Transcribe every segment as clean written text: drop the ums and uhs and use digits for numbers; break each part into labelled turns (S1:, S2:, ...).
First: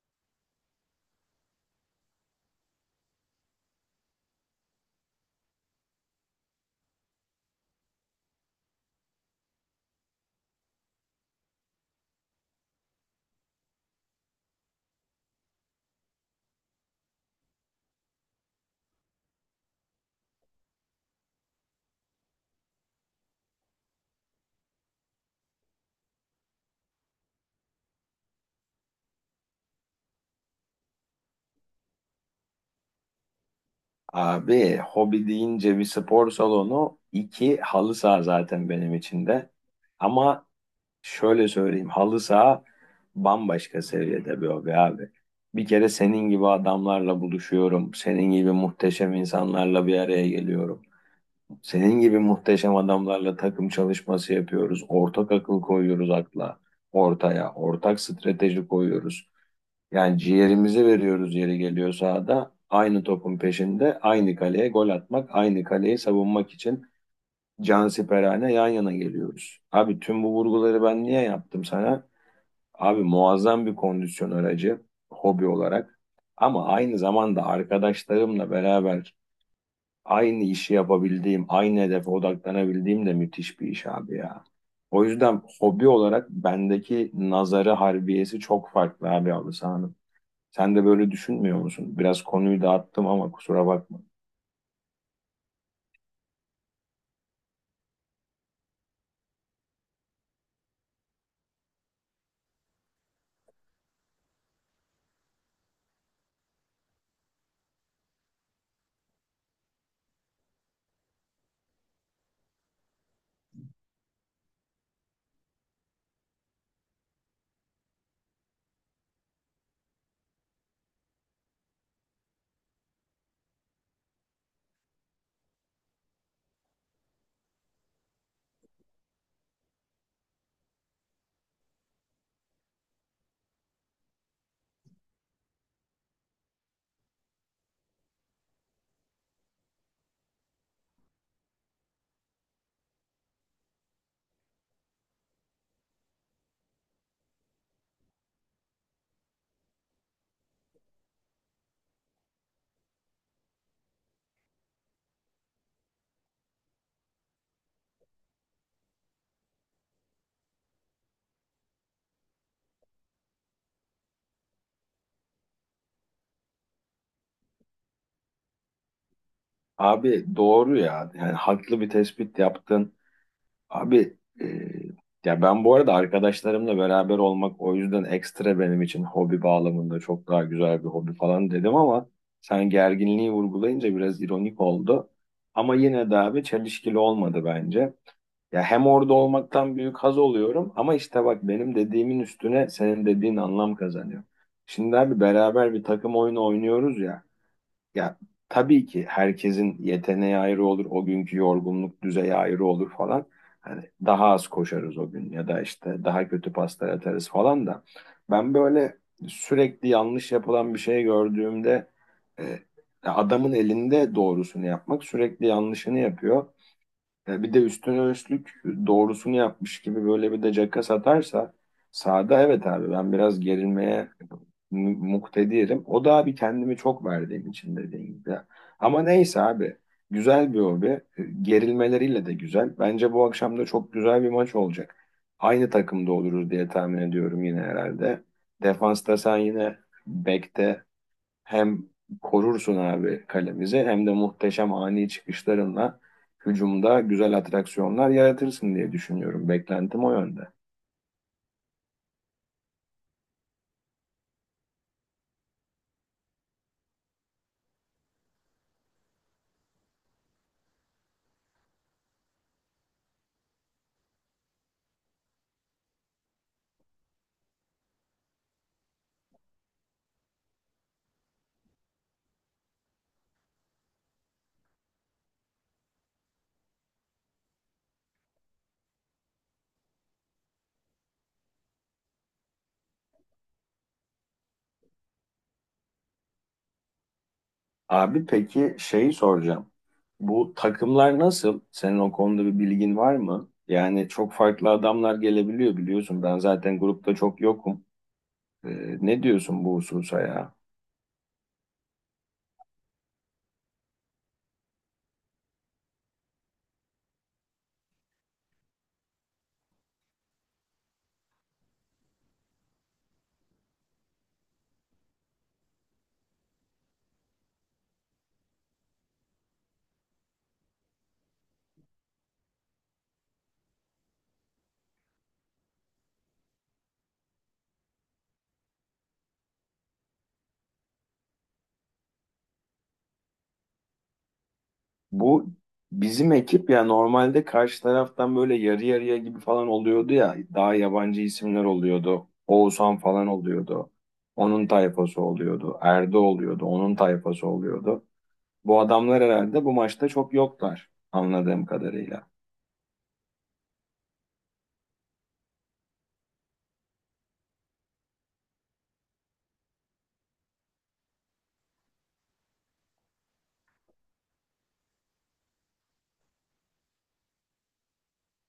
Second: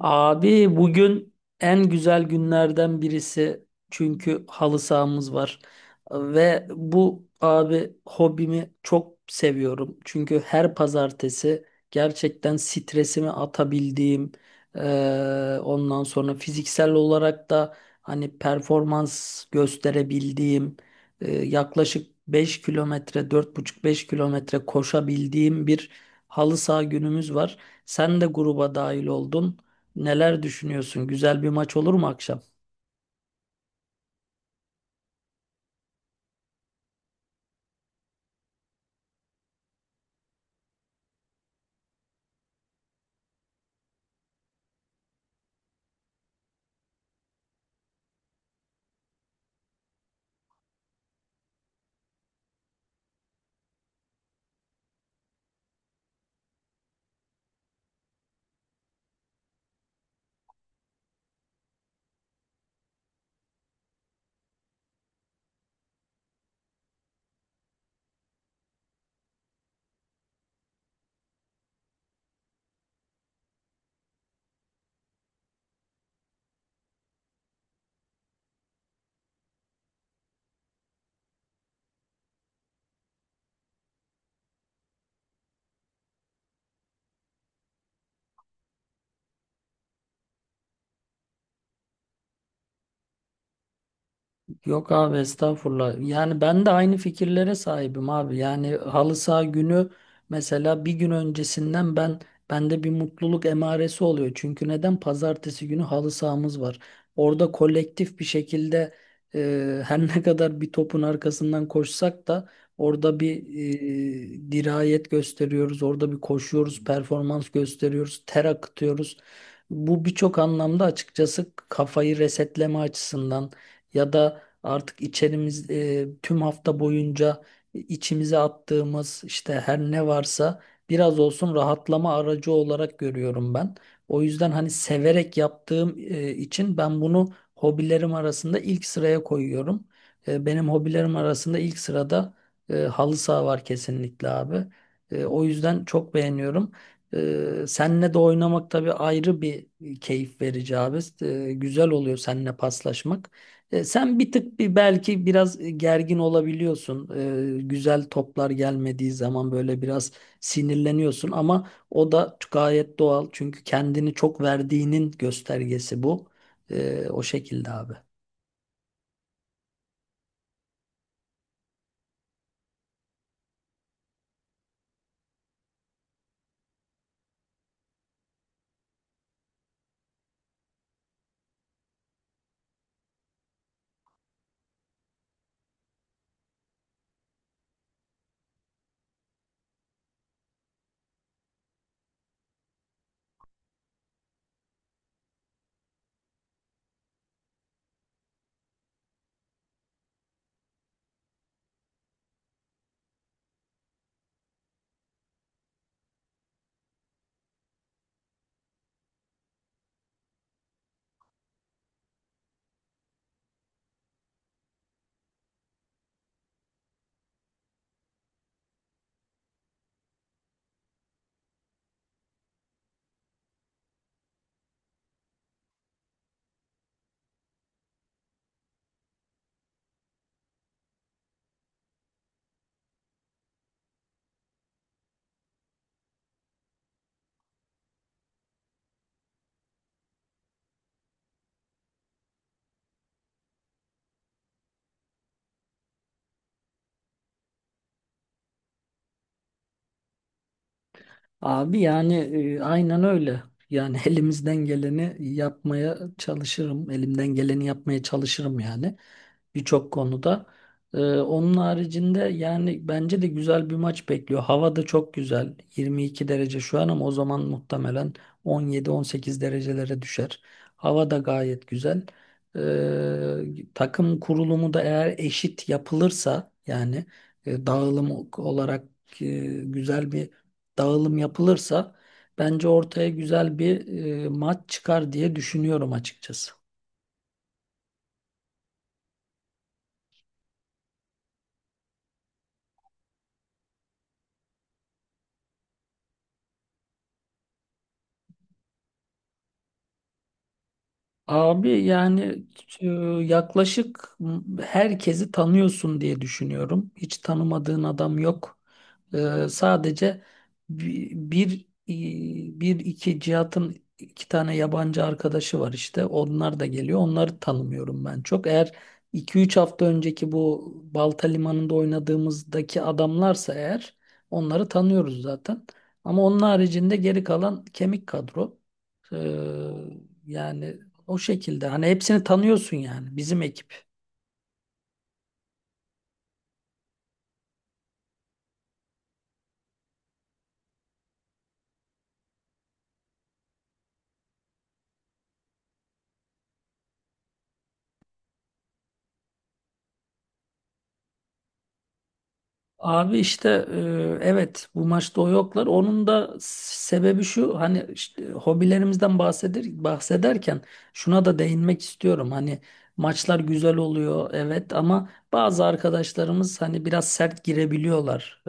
S1: Abi bugün en güzel günlerden birisi çünkü halı sahamız var ve bu abi hobimi çok seviyorum. Çünkü her pazartesi gerçekten stresimi atabildiğim, ondan sonra fiziksel olarak da hani performans gösterebildiğim, yaklaşık 5 kilometre dört buçuk beş kilometre koşabildiğim bir halı saha günümüz var. Sen de gruba dahil oldun. Neler düşünüyorsun? Güzel bir maç olur mu akşam?
S2: Abi hobi deyince bir spor salonu, iki halı saha zaten benim için de. Ama şöyle söyleyeyim halı saha bambaşka seviyede bir hobi abi. Bir kere senin gibi adamlarla buluşuyorum. Senin gibi muhteşem insanlarla bir araya geliyorum. Senin gibi muhteşem adamlarla takım çalışması yapıyoruz. Ortak akıl koyuyoruz akla, ortaya. Ortak strateji koyuyoruz. Yani ciğerimizi veriyoruz yeri geliyor sahada. Aynı topun peşinde, aynı kaleye gol atmak, aynı kaleyi savunmak için cansiperane yan yana geliyoruz. Abi tüm bu vurguları ben niye yaptım sana? Abi muazzam bir kondisyon aracı hobi olarak. Ama aynı zamanda arkadaşlarımla beraber aynı işi yapabildiğim, aynı hedefe odaklanabildiğim de müthiş bir iş abi ya. O yüzden hobi olarak bendeki nazarı harbiyesi çok farklı abi halı sahanın. Sen de böyle düşünmüyor musun? Biraz konuyu dağıttım ama kusura bakma.
S1: Yok abi estağfurullah. Yani ben de aynı fikirlere sahibim abi. Yani halı saha günü mesela bir gün öncesinden bende bir mutluluk emaresi oluyor. Çünkü neden? Pazartesi günü halı sahamız var. Orada kolektif bir şekilde, her ne kadar bir topun arkasından koşsak da orada bir dirayet gösteriyoruz. Orada bir koşuyoruz, performans gösteriyoruz, ter akıtıyoruz. Bu birçok anlamda açıkçası kafayı resetleme açısından ya da artık içerimiz, tüm hafta boyunca içimize attığımız işte her ne varsa biraz olsun rahatlama aracı olarak görüyorum ben. O yüzden hani severek yaptığım için ben bunu hobilerim arasında ilk sıraya koyuyorum. Benim hobilerim arasında ilk sırada halı saha var kesinlikle abi. O yüzden çok beğeniyorum. Senle de oynamak tabii ayrı bir keyif verici abi. Güzel oluyor seninle paslaşmak. Sen bir tık belki biraz gergin olabiliyorsun. Güzel toplar gelmediği zaman böyle biraz sinirleniyorsun ama o da gayet doğal. Çünkü kendini çok verdiğinin göstergesi bu. O şekilde abi.
S2: Abi doğru ya. Yani haklı bir tespit yaptın. Abi, ya ben bu arada arkadaşlarımla beraber olmak o yüzden ekstra benim için hobi bağlamında çok daha güzel bir hobi falan dedim ama sen gerginliği vurgulayınca biraz ironik oldu. Ama yine de abi çelişkili olmadı bence. Ya hem orada olmaktan büyük haz oluyorum ama işte bak benim dediğimin üstüne senin dediğin anlam kazanıyor. Şimdi abi beraber bir takım oyunu oynuyoruz ya. Ya tabii ki herkesin yeteneği ayrı olur, o günkü yorgunluk düzeyi ayrı olur falan. Hani daha az koşarız o gün ya da işte daha kötü paslar atarız falan da. Ben böyle sürekli yanlış yapılan bir şey gördüğümde e, adamın elinde doğrusunu yapmak sürekli yanlışını yapıyor. Ya bir de üstüne üstlük doğrusunu yapmış gibi böyle bir de caka satarsa sağda evet abi ben biraz gerilmeye muktedirim. O da abi kendimi çok verdiğim için dediğim gibi. Ama neyse abi güzel bir hobi. Gerilmeleriyle de güzel. Bence bu akşam da çok güzel bir maç olacak. Aynı takımda oluruz diye tahmin ediyorum yine herhalde. Defansta sen yine bekte hem korursun abi kalemizi hem de muhteşem ani çıkışlarınla hücumda güzel atraksiyonlar yaratırsın diye düşünüyorum. Beklentim o yönde.
S1: Abi yani, aynen öyle. Yani elimizden geleni yapmaya çalışırım. Elimden geleni yapmaya çalışırım yani birçok konuda. Onun haricinde yani bence de güzel bir maç bekliyor. Hava da çok güzel. 22 derece şu an ama o zaman muhtemelen 17-18 derecelere düşer. Hava da gayet güzel. Takım kurulumu da eğer eşit yapılırsa yani, dağılım olarak, e, güzel bir dağılım yapılırsa bence ortaya güzel bir maç çıkar diye düşünüyorum açıkçası.
S2: Abi peki şeyi soracağım. Bu takımlar nasıl? Senin o konuda bir bilgin var mı? Yani çok farklı adamlar gelebiliyor biliyorsun. Ben zaten grupta çok yokum. Ne diyorsun bu hususa ya?
S1: Abi yani, e, yaklaşık herkesi tanıyorsun diye düşünüyorum. Hiç tanımadığın adam yok. Sadece iki Cihat'ın iki tane yabancı arkadaşı var işte. Onlar da geliyor. Onları tanımıyorum ben çok. Eğer iki üç hafta önceki bu Balta Limanı'nda oynadığımızdaki adamlarsa eğer onları tanıyoruz zaten. Ama onun haricinde geri kalan kemik kadro. Ee, Yani o şekilde hani hepsini tanıyorsun yani bizim ekip.
S2: Bu bizim ekip ya normalde karşı taraftan böyle yarı yarıya gibi falan oluyordu ya. Daha yabancı isimler oluyordu. Oğuzhan falan oluyordu. Onun tayfası oluyordu. Erdo oluyordu. Onun tayfası oluyordu. Bu adamlar herhalde bu maçta çok yoklar anladığım kadarıyla.
S1: Abi işte, evet bu maçta o yoklar. Onun da sebebi şu, hani işte hobilerimizden bahsederken şuna da değinmek istiyorum. Hani maçlar güzel oluyor evet ama bazı arkadaşlarımız hani biraz sert girebiliyorlar,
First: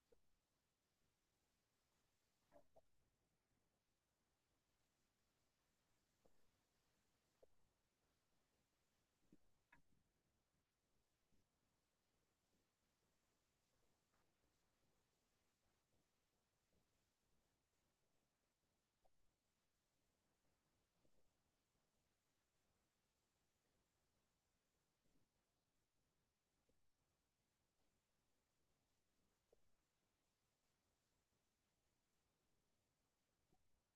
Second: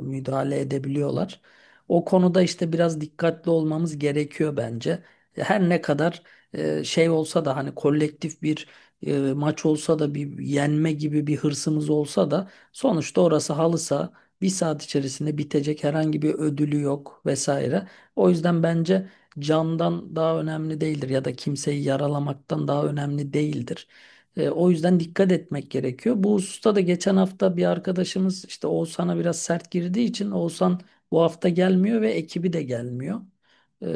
S1: müdahale edebiliyorlar. O konuda işte biraz dikkatli olmamız gerekiyor bence. Her ne kadar şey olsa da hani kolektif bir maç olsa da bir yenme gibi bir hırsımız olsa da, sonuçta orası bir saat içerisinde bitecek herhangi bir ödülü yok vesaire. O yüzden bence candan daha önemli değildir ya da kimseyi yaralamaktan daha önemli değildir. O yüzden dikkat etmek gerekiyor. Bu hususta da geçen hafta bir arkadaşımız işte Oğuzhan'a biraz sert girdiği için Oğuzhan bu hafta gelmiyor ve ekibi de gelmiyor. E,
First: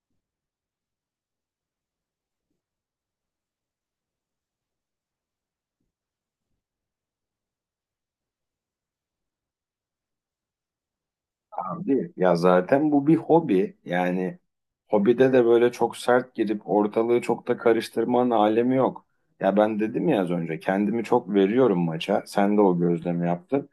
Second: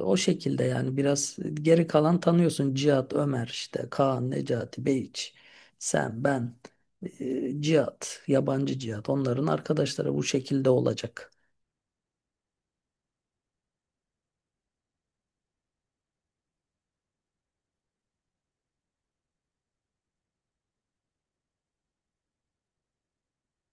S1: O şekilde yani biraz geri kalan tanıyorsun: Cihat, Ömer, işte Kaan, Necati, Beyiç, sen, ben, cihat, yabancı cihat. Onların arkadaşları bu şekilde olacak.
S2: Abi ya zaten bu bir hobi. Yani hobide de böyle çok sert girip ortalığı çok da karıştırmanın alemi yok. Ya ben dedim ya az önce kendimi çok veriyorum maça. Sen de o gözlemi yaptın.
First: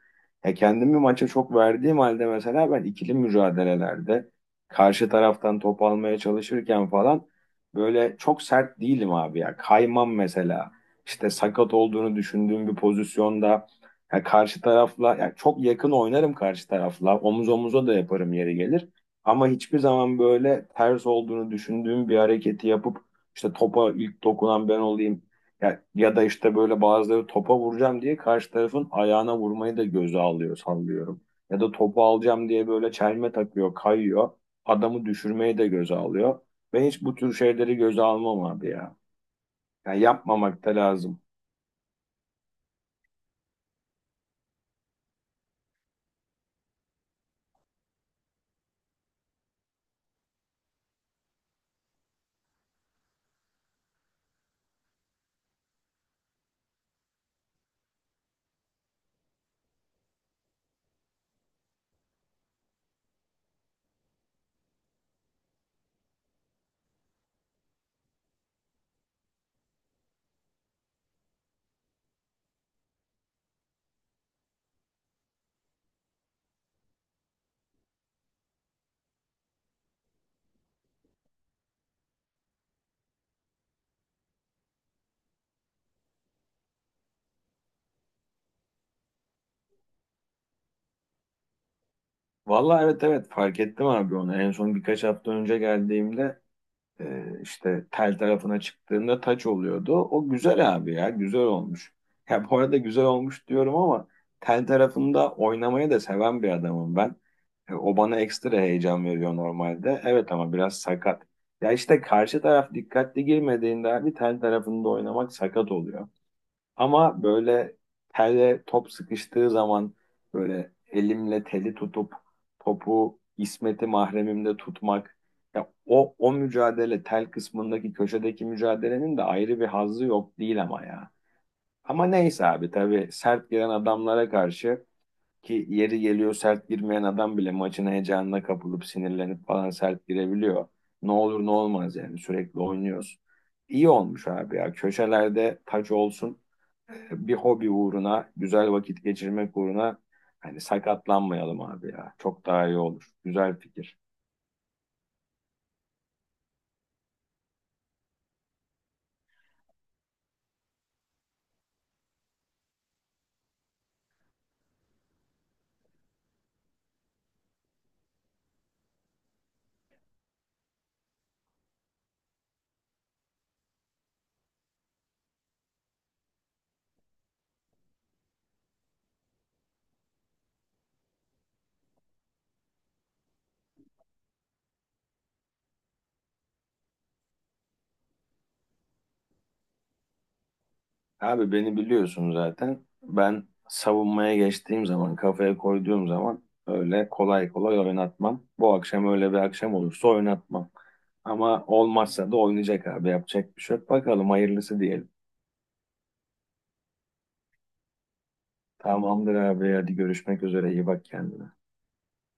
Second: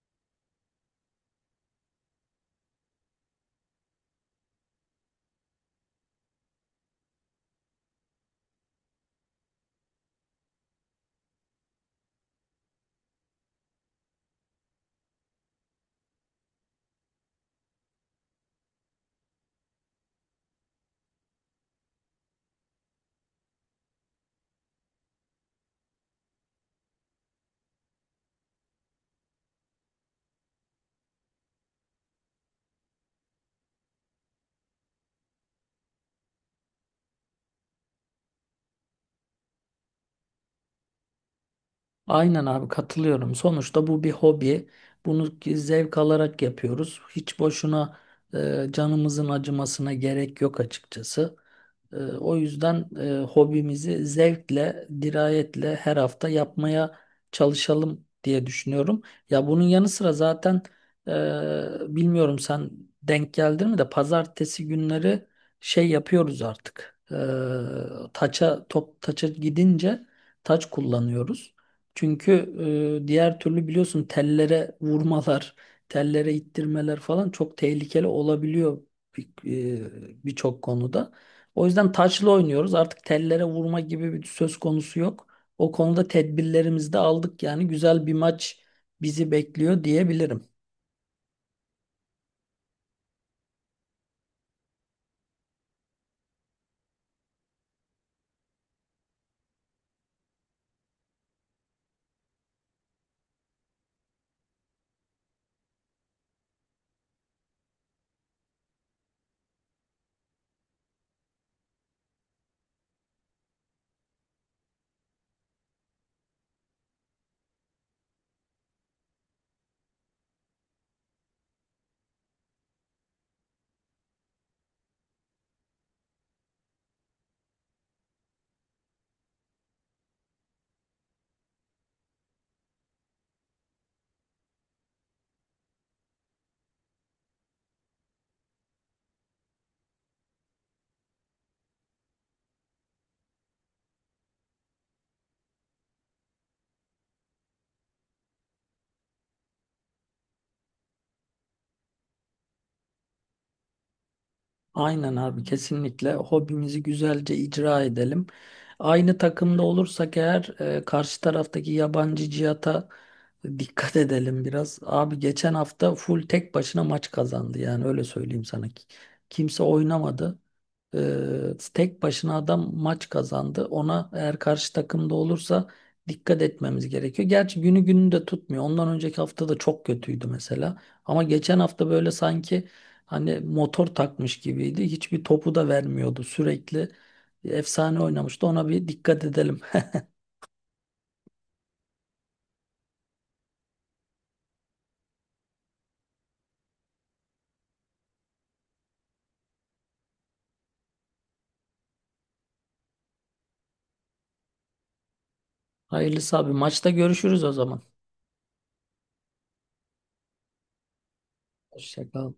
S2: Ya kendimi maça çok verdiğim halde mesela ben ikili mücadelelerde karşı taraftan top almaya çalışırken falan böyle çok sert değilim abi ya. Kaymam mesela. İşte sakat olduğunu düşündüğüm bir pozisyonda ya karşı tarafla ya çok yakın oynarım karşı tarafla. Omuz omuza da yaparım yeri gelir. Ama hiçbir zaman böyle ters olduğunu düşündüğüm bir hareketi yapıp işte topa ilk dokunan ben olayım ya, ya da işte böyle bazıları topa vuracağım diye karşı tarafın ayağına vurmayı da göze alıyor sallıyorum. Ya da topu alacağım diye böyle çelme takıyor, kayıyor. Adamı düşürmeyi de göze alıyor. Ben hiç bu tür şeyleri göze almam abi ya. Yani yapmamak da lazım.
S1: Aynen abi, katılıyorum. Sonuçta bu bir hobi. Bunu ki zevk alarak yapıyoruz. Hiç boşuna canımızın acımasına gerek yok açıkçası. O yüzden hobimizi zevkle, dirayetle her hafta yapmaya çalışalım diye düşünüyorum. Ya bunun yanı sıra zaten, bilmiyorum sen denk geldin mi, de pazartesi günleri şey yapıyoruz artık. Taça, top taça gidince taç kullanıyoruz. Çünkü diğer türlü biliyorsun tellere vurmalar, tellere ittirmeler falan çok tehlikeli olabiliyor bir- birçok konuda. O yüzden taçlı oynuyoruz. Artık tellere vurma gibi bir söz konusu yok. O konuda tedbirlerimizi de aldık, yani güzel bir maç bizi bekliyor diyebilirim.
S2: Vallahi evet, evet, fark ettim abi onu. En son birkaç hafta önce geldiğimde, işte tel tarafına çıktığında taç oluyordu. O güzel abi ya güzel olmuş. Ya bu arada güzel olmuş diyorum ama tel tarafında oynamayı da seven bir adamım ben. O bana ekstra heyecan veriyor normalde. Evet ama biraz sakat. Ya işte karşı taraf dikkatli girmediğinde abi tel tarafında oynamak sakat oluyor. Ama böyle telle top sıkıştığı zaman böyle elimle teli tutup topu İsmet'i mahremimde tutmak ya o mücadele tel kısmındaki köşedeki mücadelenin de ayrı bir hazzı yok değil ama ya. Ama neyse abi tabii sert giren adamlara karşı ki yeri geliyor sert girmeyen adam bile maçın heyecanına kapılıp sinirlenip falan sert girebiliyor. Ne olur ne olmaz yani sürekli oynuyoruz. İyi olmuş abi ya. Köşelerde taç olsun bir hobi uğruna, güzel vakit geçirmek uğruna hani sakatlanmayalım abi ya. Çok daha iyi olur. Güzel fikir.
S1: Aynen abi, kesinlikle hobimizi güzelce icra edelim. Aynı takımda olursak eğer, karşı taraftaki yabancı cihata dikkat edelim biraz. Abi geçen hafta full tek başına maç kazandı yani öyle söyleyeyim sana. Kimse oynamadı. Tek başına adam maç kazandı. Ona eğer karşı takımda olursa dikkat etmemiz gerekiyor. Gerçi günü gününü de tutmuyor. Ondan önceki hafta da çok kötüydü mesela. Ama geçen hafta böyle sanki hani motor takmış gibiydi. Hiçbir topu da vermiyordu. Sürekli efsane oynamıştı. Ona bir dikkat edelim.
S2: Abi beni biliyorsun zaten. Ben savunmaya geçtiğim zaman, kafaya koyduğum zaman öyle kolay kolay oynatmam. Bu akşam öyle bir akşam olursa oynatmam. Ama olmazsa da oynayacak abi. Yapacak bir şey yok. Bakalım hayırlısı diyelim.
S1: Hayırlısı abi. Maçta görüşürüz o zaman.
S2: Tamamdır abi. Hadi görüşmek üzere. İyi bak kendine.
S1: Hoşça kal.